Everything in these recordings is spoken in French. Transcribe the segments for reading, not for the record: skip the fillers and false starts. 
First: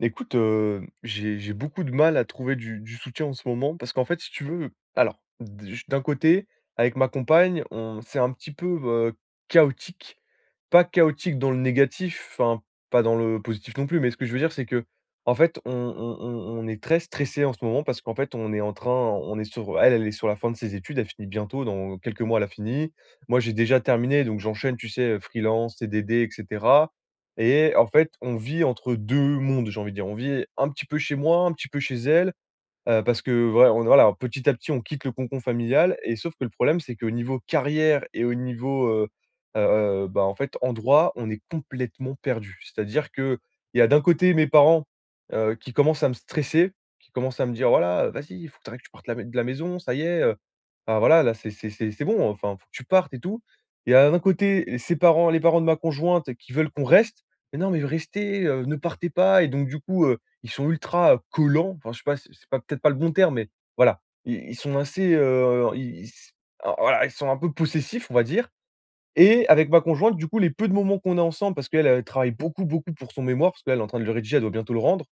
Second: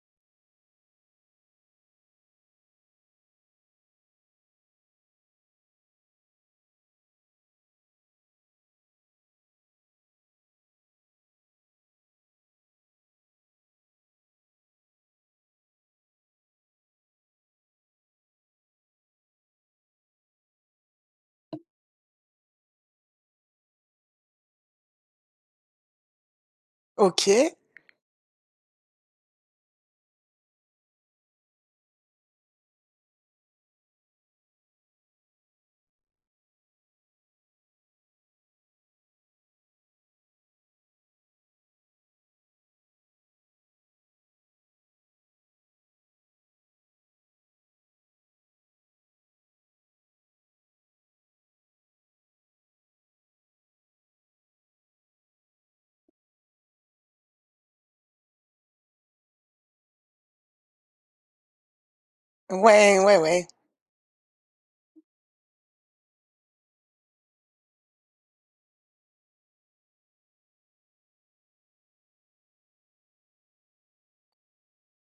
Écoute, j'ai beaucoup de mal à trouver du soutien en ce moment parce qu'en fait, si tu veux, alors d'un côté, avec ma compagne, on c'est un petit peu, chaotique. Pas chaotique dans le négatif, enfin, pas dans le positif non plus, mais ce que je veux dire, c'est que, en fait, on est très stressé en ce moment parce qu'en fait, on est sur elle est sur la fin de ses études, elle finit bientôt, dans quelques mois, elle a fini. Moi, j'ai déjà terminé, donc j'enchaîne, tu sais, freelance, CDD et cetera. OK. Ouais, Et en fait, on vit entre 2 mondes, j'ai envie de dire. On vit un petit peu chez moi, un petit peu chez elle, parce que vrai on voilà, petit à petit, on quitte le cocon familial, et sauf que le problème, c'est qu'au niveau carrière et au niveau, heu bah, en fait, endroit, on est complètement perdu. C'est-à-dire que il y a d'un côté mes parents, qui commencent à me stresser, qui commencent à me dire: «Voilà, vas-y, il faut que tu partes la mai de la maison, ça y est, ah voilà, là, c'est bon, enfin, faut que tu partes et tout.» Et y d'un côté ses parents, les parents de ma conjointe qui veulent qu'on reste. «Mais non, mais restez, ne partez pas», et donc du coup, ils sont ultra, collants. Enfin, je sais pas, c'est pas peut-être pas le ouais, bon terme, ouais. mais voilà. Ils sont assez, ils ils ah voilà, ils sont un peu possessifs, on va dire. Et avec ma conjointe, du coup, les peu de moments qu'on a ensemble, parce qu'elle, elle travaille beaucoup, beaucoup pour son mémoire, parce qu'elle est en train de le rédiger, elle doit bientôt le rendre.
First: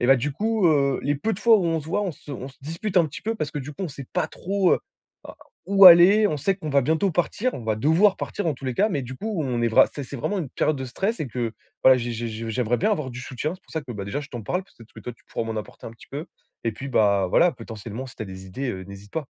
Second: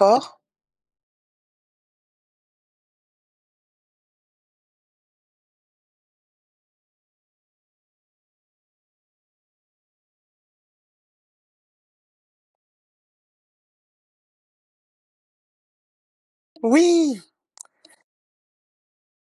Et bah, du coup, les peu de fois où on se voit, on se dispute un petit peu parce que du coup, on sait pas trop, a où aller. On sait qu'on va bientôt partir, on va devoir partir en tous les cas, mais du coup, on est vra c'est vraiment une période de stress, et que voilà, j'aimerais bien avoir du soutien. C'est pour ça que, bah, déjà, je t'en parle, peut-être que toi, tu pourras m'en apporter un petit peu, et puis, Oui! bah, voilà, potentiellement, si tu as des idées, n'hésite pas.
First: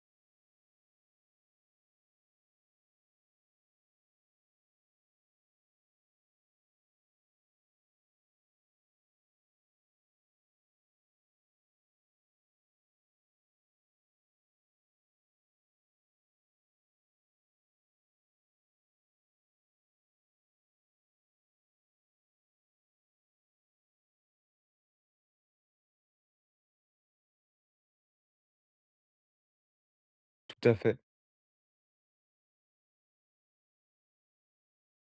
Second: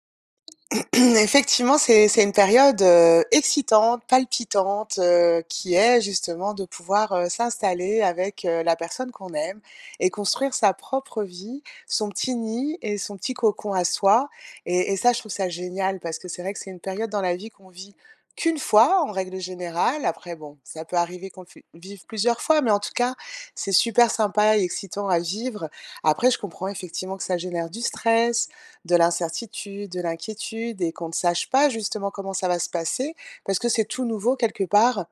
Effectivement, c'est une période, excitante, palpitante, qui est justement de pouvoir, s'installer avec, la personne qu'on aime et construire sa propre vie, son petit nid et son petit cocon à soi et ça, je trouve ça génial parce que c'est vrai que c'est une période dans la vie qu'on vit qu'une fois, en règle générale. Après bon, ça peut arriver qu'on le fi vive plusieurs fois, mais en tout cas, c'est super sympa et excitant à vivre. Après, je comprends effectivement que ça génère du stress, de l'incertitude, de Tout à l'inquiétude et fait. qu'on ne sache pas justement comment ça va se passer parce que c'est tout nouveau quelque part.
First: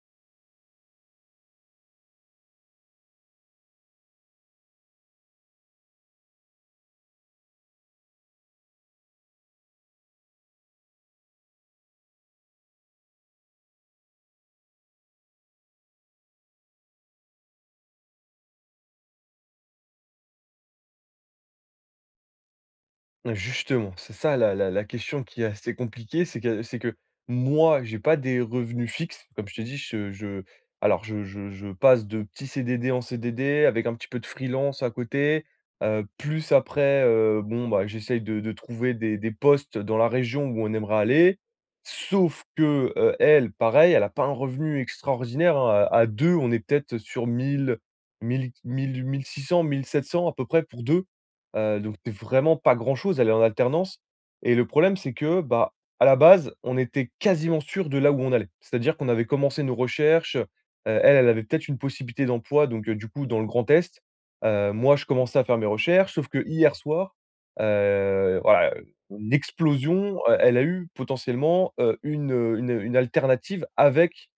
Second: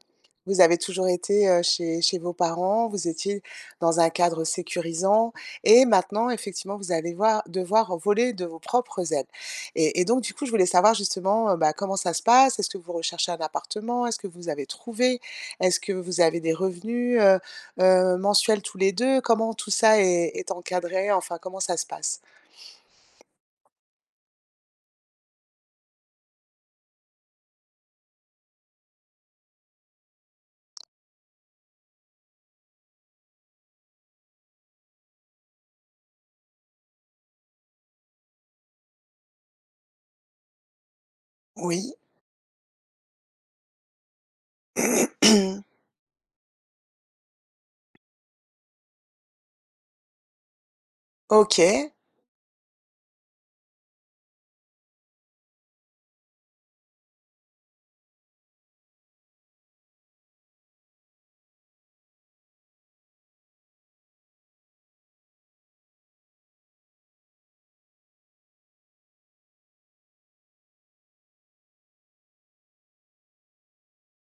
Vous avez toujours été, chez vos parents, vous étiez dans un cadre sécurisant et maintenant effectivement vous allez voir devoir voler de vos propres ailes et donc du coup je voulais savoir justement, bah, comment ça se passe? Est-ce que vous recherchez un appartement? Est-ce que vous avez trouvé? Est-ce que vous avez des revenus, mensuels tous les 2? Comment tout ça est encadré? Enfin, comment ça se passe? Justement, c'est ça, la question qui est assez compliquée, c'est que moi, j'ai pas des revenus fixes. Comme je te dis, je alors je passe de petits CDD en CDD avec un petit peu de freelance à côté, plus après, bon, bah, j'essaye de trouver des postes dans la région où on aimerait aller. Oui. Sauf que, elle, pareil, elle a pas un revenu extraordinaire, hein. À 2, on est peut-être sur 1600 1700 à peu près pour 2. OK, Donc c'est vraiment pas grand-chose, elle est en alternance, et le problème, c'est que, bah, à la base, on était quasiment sûr de là où on allait. C'est-à-dire qu'on avait commencé nos recherches, elle, elle avait peut-être une possibilité d'emploi, donc du coup, dans le Grand Est. Moi, je commençais à faire mes recherches, sauf que hier soir, voilà, une explosion, elle a eu potentiellement, une alternative avec,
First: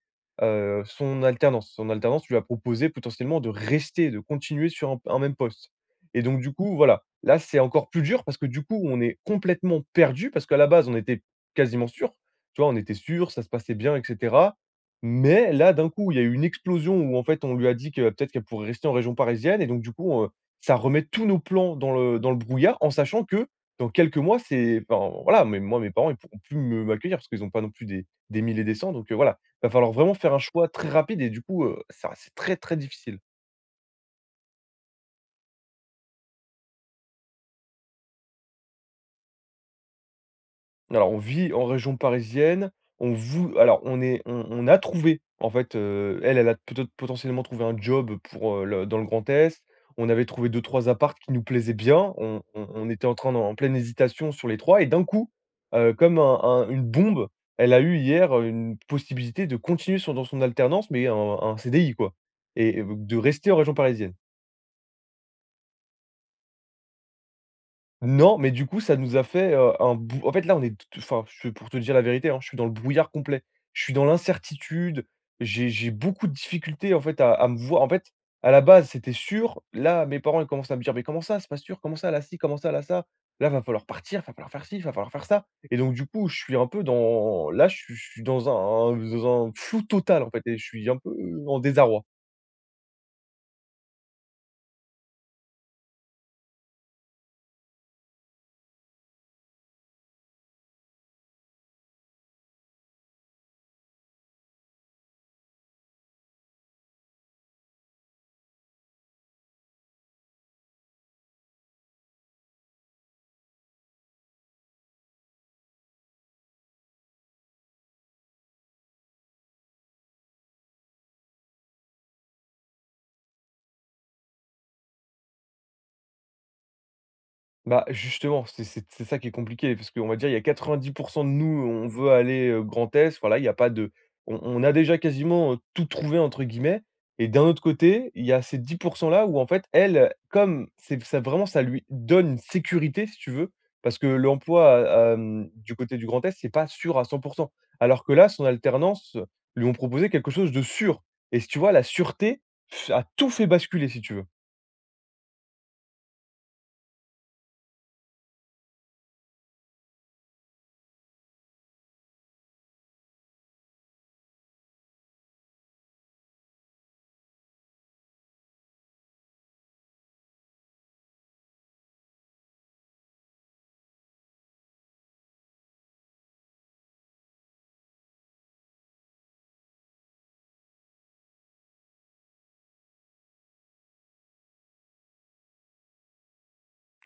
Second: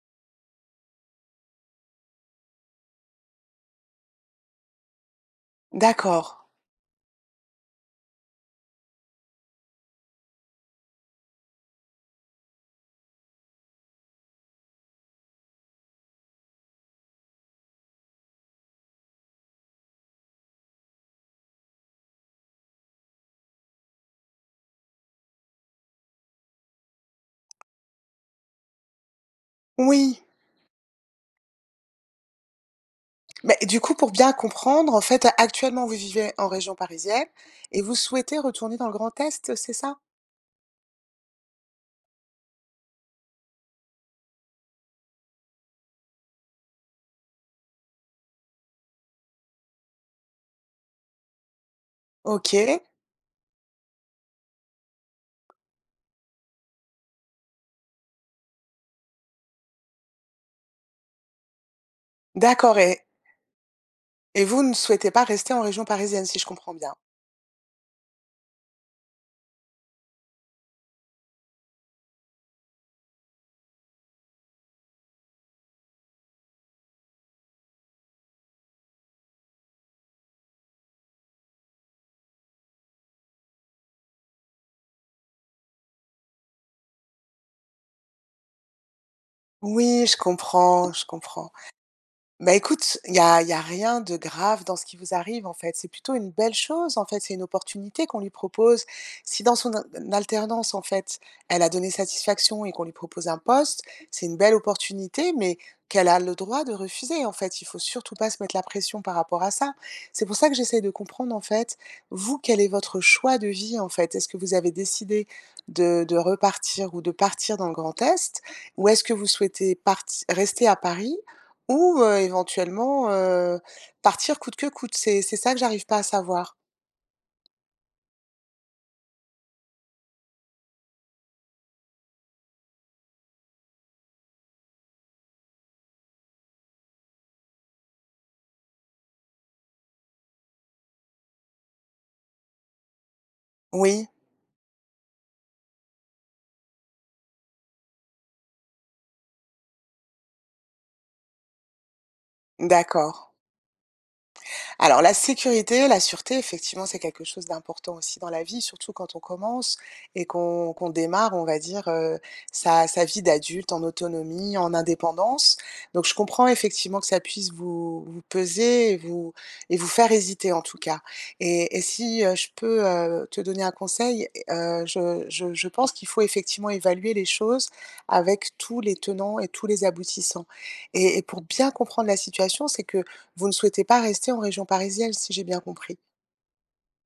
son alternance. Son alternance lui a proposé potentiellement de rester, de continuer sur un même poste, et d'accord. donc du coup, voilà, là, c'est encore plus dur parce que du coup, on est complètement perdu parce qu'à la base, on était quasiment sûr. Tu vois, on était sûr, ça se passait bien, et cetera. Mais là, d'un coup, il y a eu une explosion où, en fait, on lui a dit que peut-être qu'elle pourrait rester en région parisienne, et donc du coup, ça remet tous nos plans dans le brouillard, en sachant que dans quelques mois, c'est, enfin, voilà, mais moi, mes parents, ils pourront plus me m'accueillir parce qu'ils n'ont pas non plus des 1 et des cents. Donc voilà, il va falloir vraiment Oui. faire un choix très rapide et du coup, ça, c'est très, très difficile. Mais du coup, pour bien comprendre, en fait, actuellement, vous vivez en région parisienne et vous souhaitez retourner dans le Grand Est, c'est ça? Alors, on vit en région parisienne. On vou alors on a trouvé, en fait, elle, elle a peut-être potentiellement trouvé un job pour, le dans le Grand Est. On avait trouvé deux trois apparts qui nous plaisaient bien. On on OK, on était en train d'en en pleine hésitation sur les trois, et d'un coup, comme un une bombe, elle a eu hier, une possibilité de continuer son dans son alternance, mais un CDI quoi, d'accord et de rester en région parisienne. et vous ne souhaitez pas rester en région parisienne, si je comprends bien? Non, mais du coup, ça nous a fait, un bou en fait, là, on est t enfin, je pour te dire la vérité, hein, je suis dans le brouillard complet. Je suis dans l'incertitude, j'ai beaucoup de difficultés, en fait, à me voir, en fait, à la base, c'était sûr. Là, mes parents, ils commencent à me dire: «Mais comment ça, c'est pas sûr? Comment ça, là, ci? Comment ça? Là, va falloir partir, va falloir faire ci, va falloir faire ça», et donc du coup, je suis un peu dans là, je suis dans dans un flou Oui, je total, en fait, et je suis comprends, un je peu comprends. en désarroi. Bah, écoute, il y a y a rien de grave dans ce qui vous arrive, en fait. C'est plutôt une belle chose, en fait, c'est une opportunité qu'on lui propose. Si dans son al alternance, en fait, elle a donné satisfaction et qu'on lui propose un poste, c'est une belle opportunité, mais qu'elle a le droit de refuser, en fait. Il faut surtout pas se mettre la pression par rapport à ça. C'est pour ça que j'essaye de comprendre, en fait, vous, quel est votre choix de vie, en fait? Est-ce que vous avez décidé de repartir ou de partir dans le Grand Est? Ou est-ce que vous souhaitez parti rester à Paris ou, éventuellement, partir coûte que coûte, c'est ça que j'arrive pas à savoir. Bah, justement, c'est ça qui est compliqué parce qu'on va dire, il y a 90 de nous, on veut aller, Grand Est, voilà, il y a pas de on a déjà quasiment, «tout trouvé» entre guillemets, et d'un autre côté, il y a ces 10 là où, en fait, elle, comme c'est ça vraiment ça lui donne une sécurité si tu veux, parce que Oui, l'emploi, du côté du Grand Est, c'est pas sûr à 100. Alors que là, son alternance, lui ont proposé quelque chose de sûr, et si tu vois la sûreté, f a d'accord. tout fait basculer si tu veux. Alors la sécurité, la sûreté, effectivement, c'est quelque chose d'important aussi dans la vie, surtout quand on commence et qu'on démarre, on va dire, sa vie d'adulte en autonomie, en indépendance. Donc je comprends effectivement que ça puisse vous peser et vous faire hésiter en tout cas. Et si, je peux, te donner un conseil, je pense qu'il faut effectivement évaluer les choses avec tous les tenants et tous les aboutissants. Et pour bien comprendre la situation, c'est que vous ne souhaitez pas rester en région parisienne, si j'ai bien compris?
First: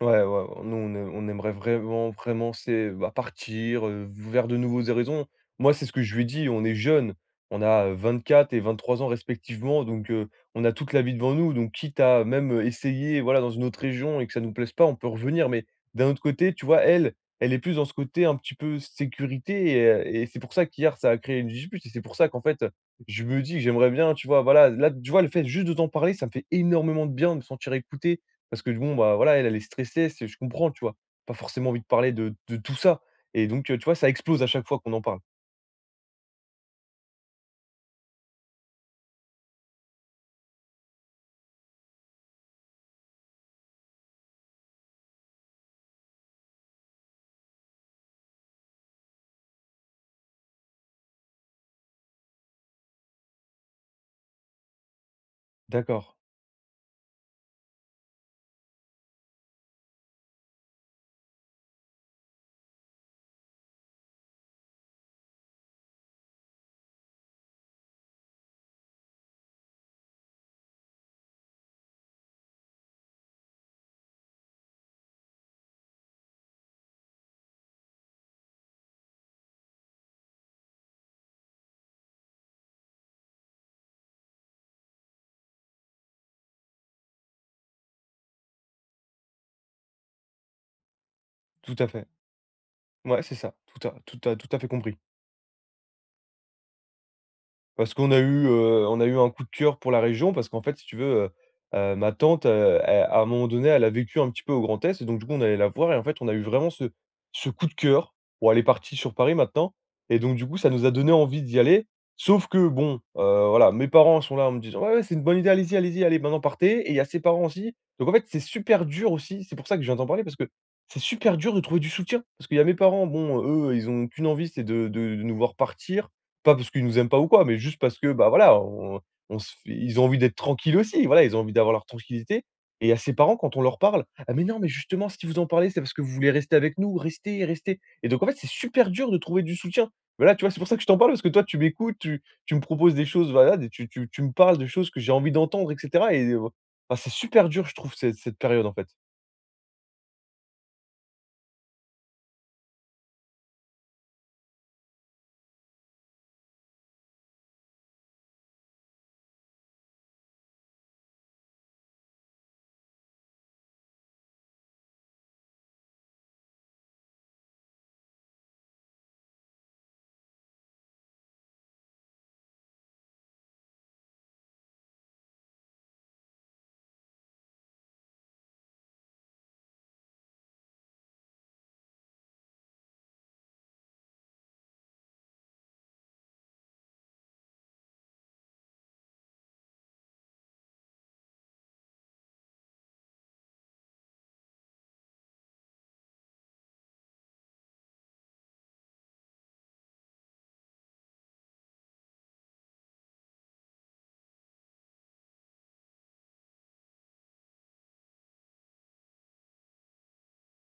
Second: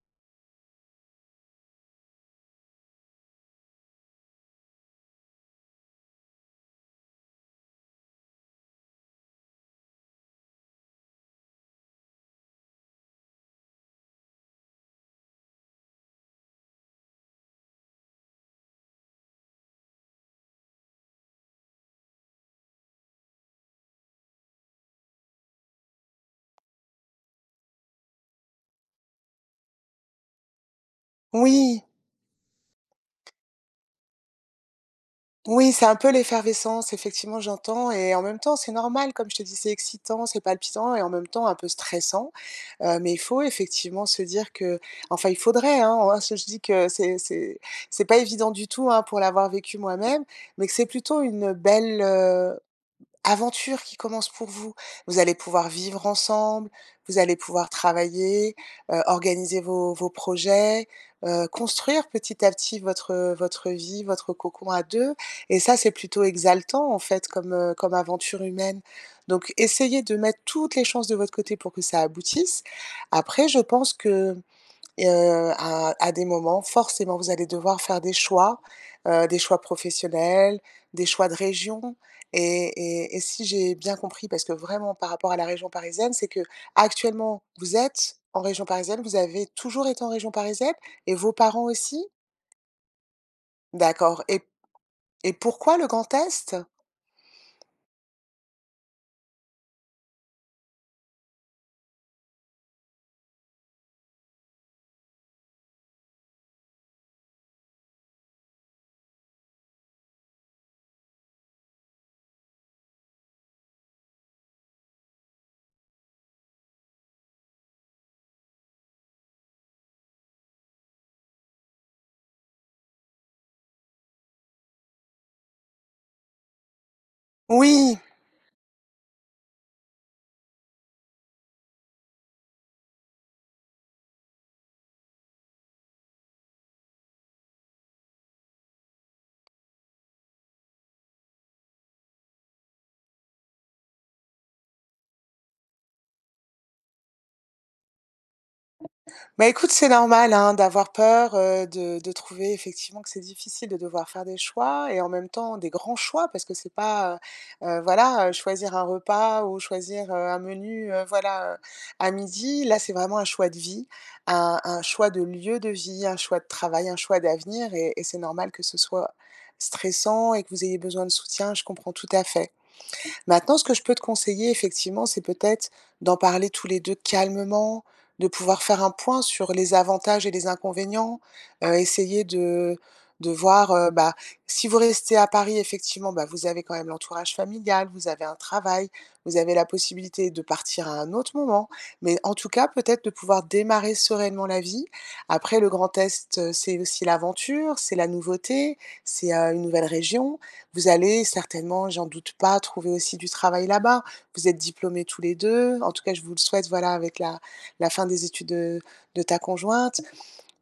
Ouais, ouais, ouais, nous, on aimerait vraiment, vraiment, c'est, bah, partir, vers de nouveaux horizons. Moi, c'est ce que je lui ai dit, on est jeunes, on a, 24 et 23 ans respectivement, donc on a toute la vie devant nous, donc quitte à même, essayer, voilà, dans une autre région, et que ça nous plaise pas, on peut revenir. Mais d'un autre côté, tu vois, elle, elle est plus dans ce côté un petit peu sécurité, et c'est pour ça qu'hier, ça a créé une dispute, et c'est pour ça qu'en fait, je me dis que «J'aimerais bien», tu vois, voilà, là, tu vois, le fait juste de t'en parler, ça me fait énormément de bien de me sentir écouté parce que bon, bah, voilà, elle, elle est stressée, c'est je comprends, tu vois? Pas forcément envie Oui, de parler de tout ça, et donc, tu vois, ça explose à chaque fois qu'on en parle. oui, c'est un peu l'effervescence, effectivement, j'entends et en même temps, c'est normal, comme je te dis, c'est excitant, c'est palpitant et en même temps un peu stressant, mais il faut effectivement se dire que enfin, il faudrait, hein, en je dis que c'est c'est pas évident du tout, hein, pour l'avoir vécu moi-même, mais que c'est plutôt une belle, aventure qui commence pour vous. Vous allez pouvoir D'accord, vivre ensemble, vous allez pouvoir travailler, organiser vos projets, construire petit à petit votre, votre vie, votre cocon à 2. Et ça, c'est plutôt exaltant, en fait, comme, comme aventure humaine. Donc essayez de mettre toutes les chances de votre côté pour que ça aboutisse. Après, je pense que et à des moments, forcément, vous allez devoir faire des choix professionnels, des choix de région et si j'ai bien compris, parce que vraiment par rapport à la région parisienne, c'est que actuellement vous êtes en région parisienne, vous avez toujours été en région parisienne et vos parents tout à fait. aussi? Ouais, c'est ça, D'accord tout à fait compris. et pourquoi le Grand Est? Parce qu'on a eu, on a eu un coup de cœur pour la région, parce qu'en fait, si tu veux, ma tante, elle, à un moment donné, elle a vécu un petit peu au Grand Est, et donc du coup, on allait la voir, et en fait, on a eu vraiment ce coup de cœur. Bon, elle est partie sur Paris maintenant, et donc du coup, ça nous a donné envie d'y aller. Sauf que bon, voilà, mes parents sont là en me disant: «Ouais, ouais, c'est une bonne idée, allez-y, allez-y, allez, maintenant partez», et il y a ses parents aussi. Donc en fait, c'est super dur aussi, c'est pour ça que je viens t'en parler parce que c'est super dur de trouver du soutien. Parce qu'il y a mes parents, bon, eux, ils ont qu'une envie, c'est de nous voir partir. Pas parce qu'ils nous aiment pas ou quoi, mais juste parce Oui! que, bah, voilà, on se fait ils ont envie d'être tranquilles aussi, voilà, ils ont envie d'avoir leur tranquillité, et à ses parents, quand on leur parle: «Ah mais non, mais justement, si vous en parlez, c'est parce que vous voulez rester avec nous, restez, restez», et donc en fait, c'est super dur de trouver du soutien. Voilà, tu vois, c'est pour ça que je t'en parle parce que toi, tu m'écoutes, tu tu me proposes des choses, voilà, des tu me parles de choses que j'ai envie d'entendre et cetera, et enfin, c'est super dur, je trouve, cette période, en fait. Bah, écoute, c'est normal, hein, d'avoir peur, de trouver effectivement que c'est difficile de devoir faire des choix et en même temps des grands choix parce que c'est pas, voilà, choisir un repas ou choisir, un menu, voilà, à midi. Là, c'est vraiment un choix de vie, un choix de lieu de vie, un choix de travail, un choix d'avenir et c'est normal que ce soit stressant et que vous ayez besoin de soutien, je comprends tout à fait. Maintenant, ce que je peux te conseiller effectivement, c'est peut-être d'en parler tous les 2 calmement, de pouvoir faire un point sur les avantages et les inconvénients, essayer de voir, bah, si vous restez à Paris effectivement, bah, vous avez quand même l'entourage familial, vous avez un travail, vous avez la possibilité de partir à un autre moment. Mais en tout cas, peut-être de pouvoir démarrer sereinement la vie. Après le Grand Est, c'est aussi l'aventure, c'est la nouveauté, c'est, une nouvelle région. Vous allez certainement, j'en doute pas, trouver aussi du travail là-bas. Vous êtes diplômés tous les 2. En tout cas je vous le souhaite, voilà, avec la la fin des études de ta conjointe.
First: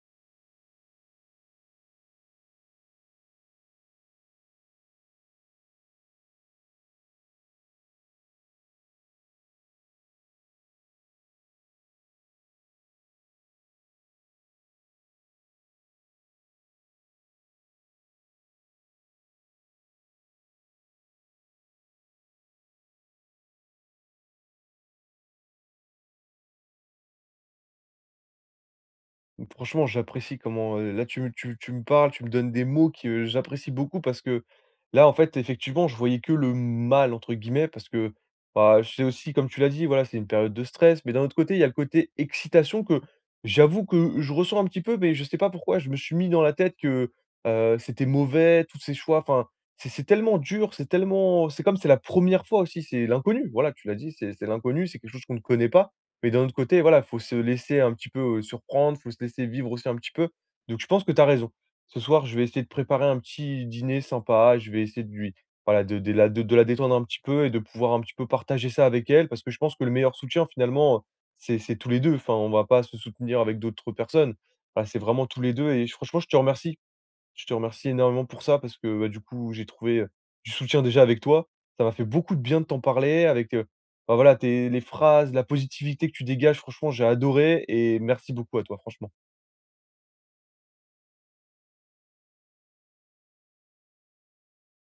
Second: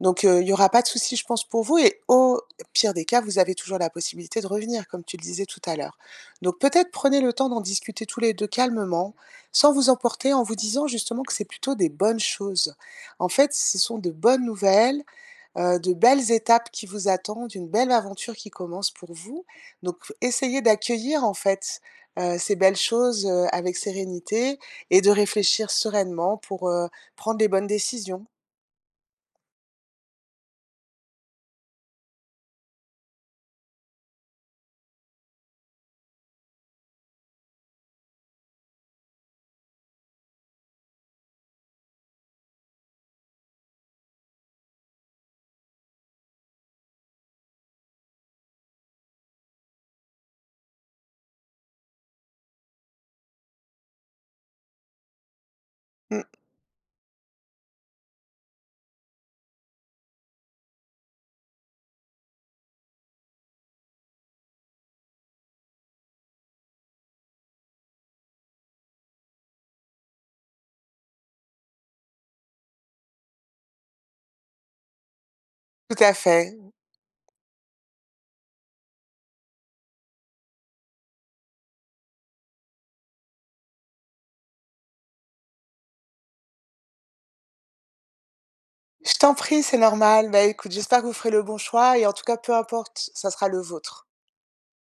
Donc il n'y aura pas de souci, je pense, pour vous et au pire des cas, vous avez toujours la possibilité de revenir, comme tu le disais tout à l'heure. Donc peut-être prenez le temps d'en discuter tous les 2 calmement, sans vous emporter, en vous disant justement que c'est plutôt des bonnes choses. En fait, ce sont de bonnes nouvelles de belles étapes qui vous attendent, une belle aventure qui commence pour vous. Donc essayez d'accueillir en fait, ces belles choses, avec sérénité et de réfléchir sereinement pour, prendre les bonnes décisions. Donc franchement, j'apprécie comment, là tu me parles, tu me donnes des mots que, j'apprécie beaucoup parce que là, en fait, effectivement, je voyais que le «mal» entre guillemets, parce que, bah, c'est aussi comme tu l'as dit, voilà, c'est une période de stress, mais d'un autre côté, il y a le côté excitation que j'avoue que je ressens un petit peu, mais je sais pas pourquoi je me suis mis dans la tête que, c'était mauvais, tous ces choix, enfin, c'est tellement dur, c'est comme c'est la première fois aussi, c'est l'inconnu, voilà, tu l'as dit, c'est l'inconnu, c'est quelque chose qu'on ne connaît pas, Mmh, mais d'un autre côté, voilà, faut se laisser un petit peu, surprendre, faut se laisser vivre aussi un petit peu. Donc je pense que tu as raison. Ce soir, je vais essayer de préparer un petit dîner sympa, je vais essayer de lui voilà, de la détendre un petit peu et de pouvoir un petit peu partager ça avec elle. Parce que je pense que le meilleur soutien finalement, c'est tous les deux. Enfin, on va pas se soutenir avec d'autres personnes. Voilà, c'est vraiment tous les deux, et tout à franchement, fait. Je te remercie énormément pour ça parce que, bah, du coup, j'ai trouvé, du soutien déjà avec toi. Ça m'a fait beaucoup de bien de t'en parler, avec, bah, voilà, tes les phrases, la positivité que tu dégages, franchement, j'ai adoré, et merci beaucoup à toi, franchement. Je t'en prie, c'est normal. Bah, écoute, j'espère que vous ferez le bon choix et en tout cas, peu importe, ça sera le vôtre.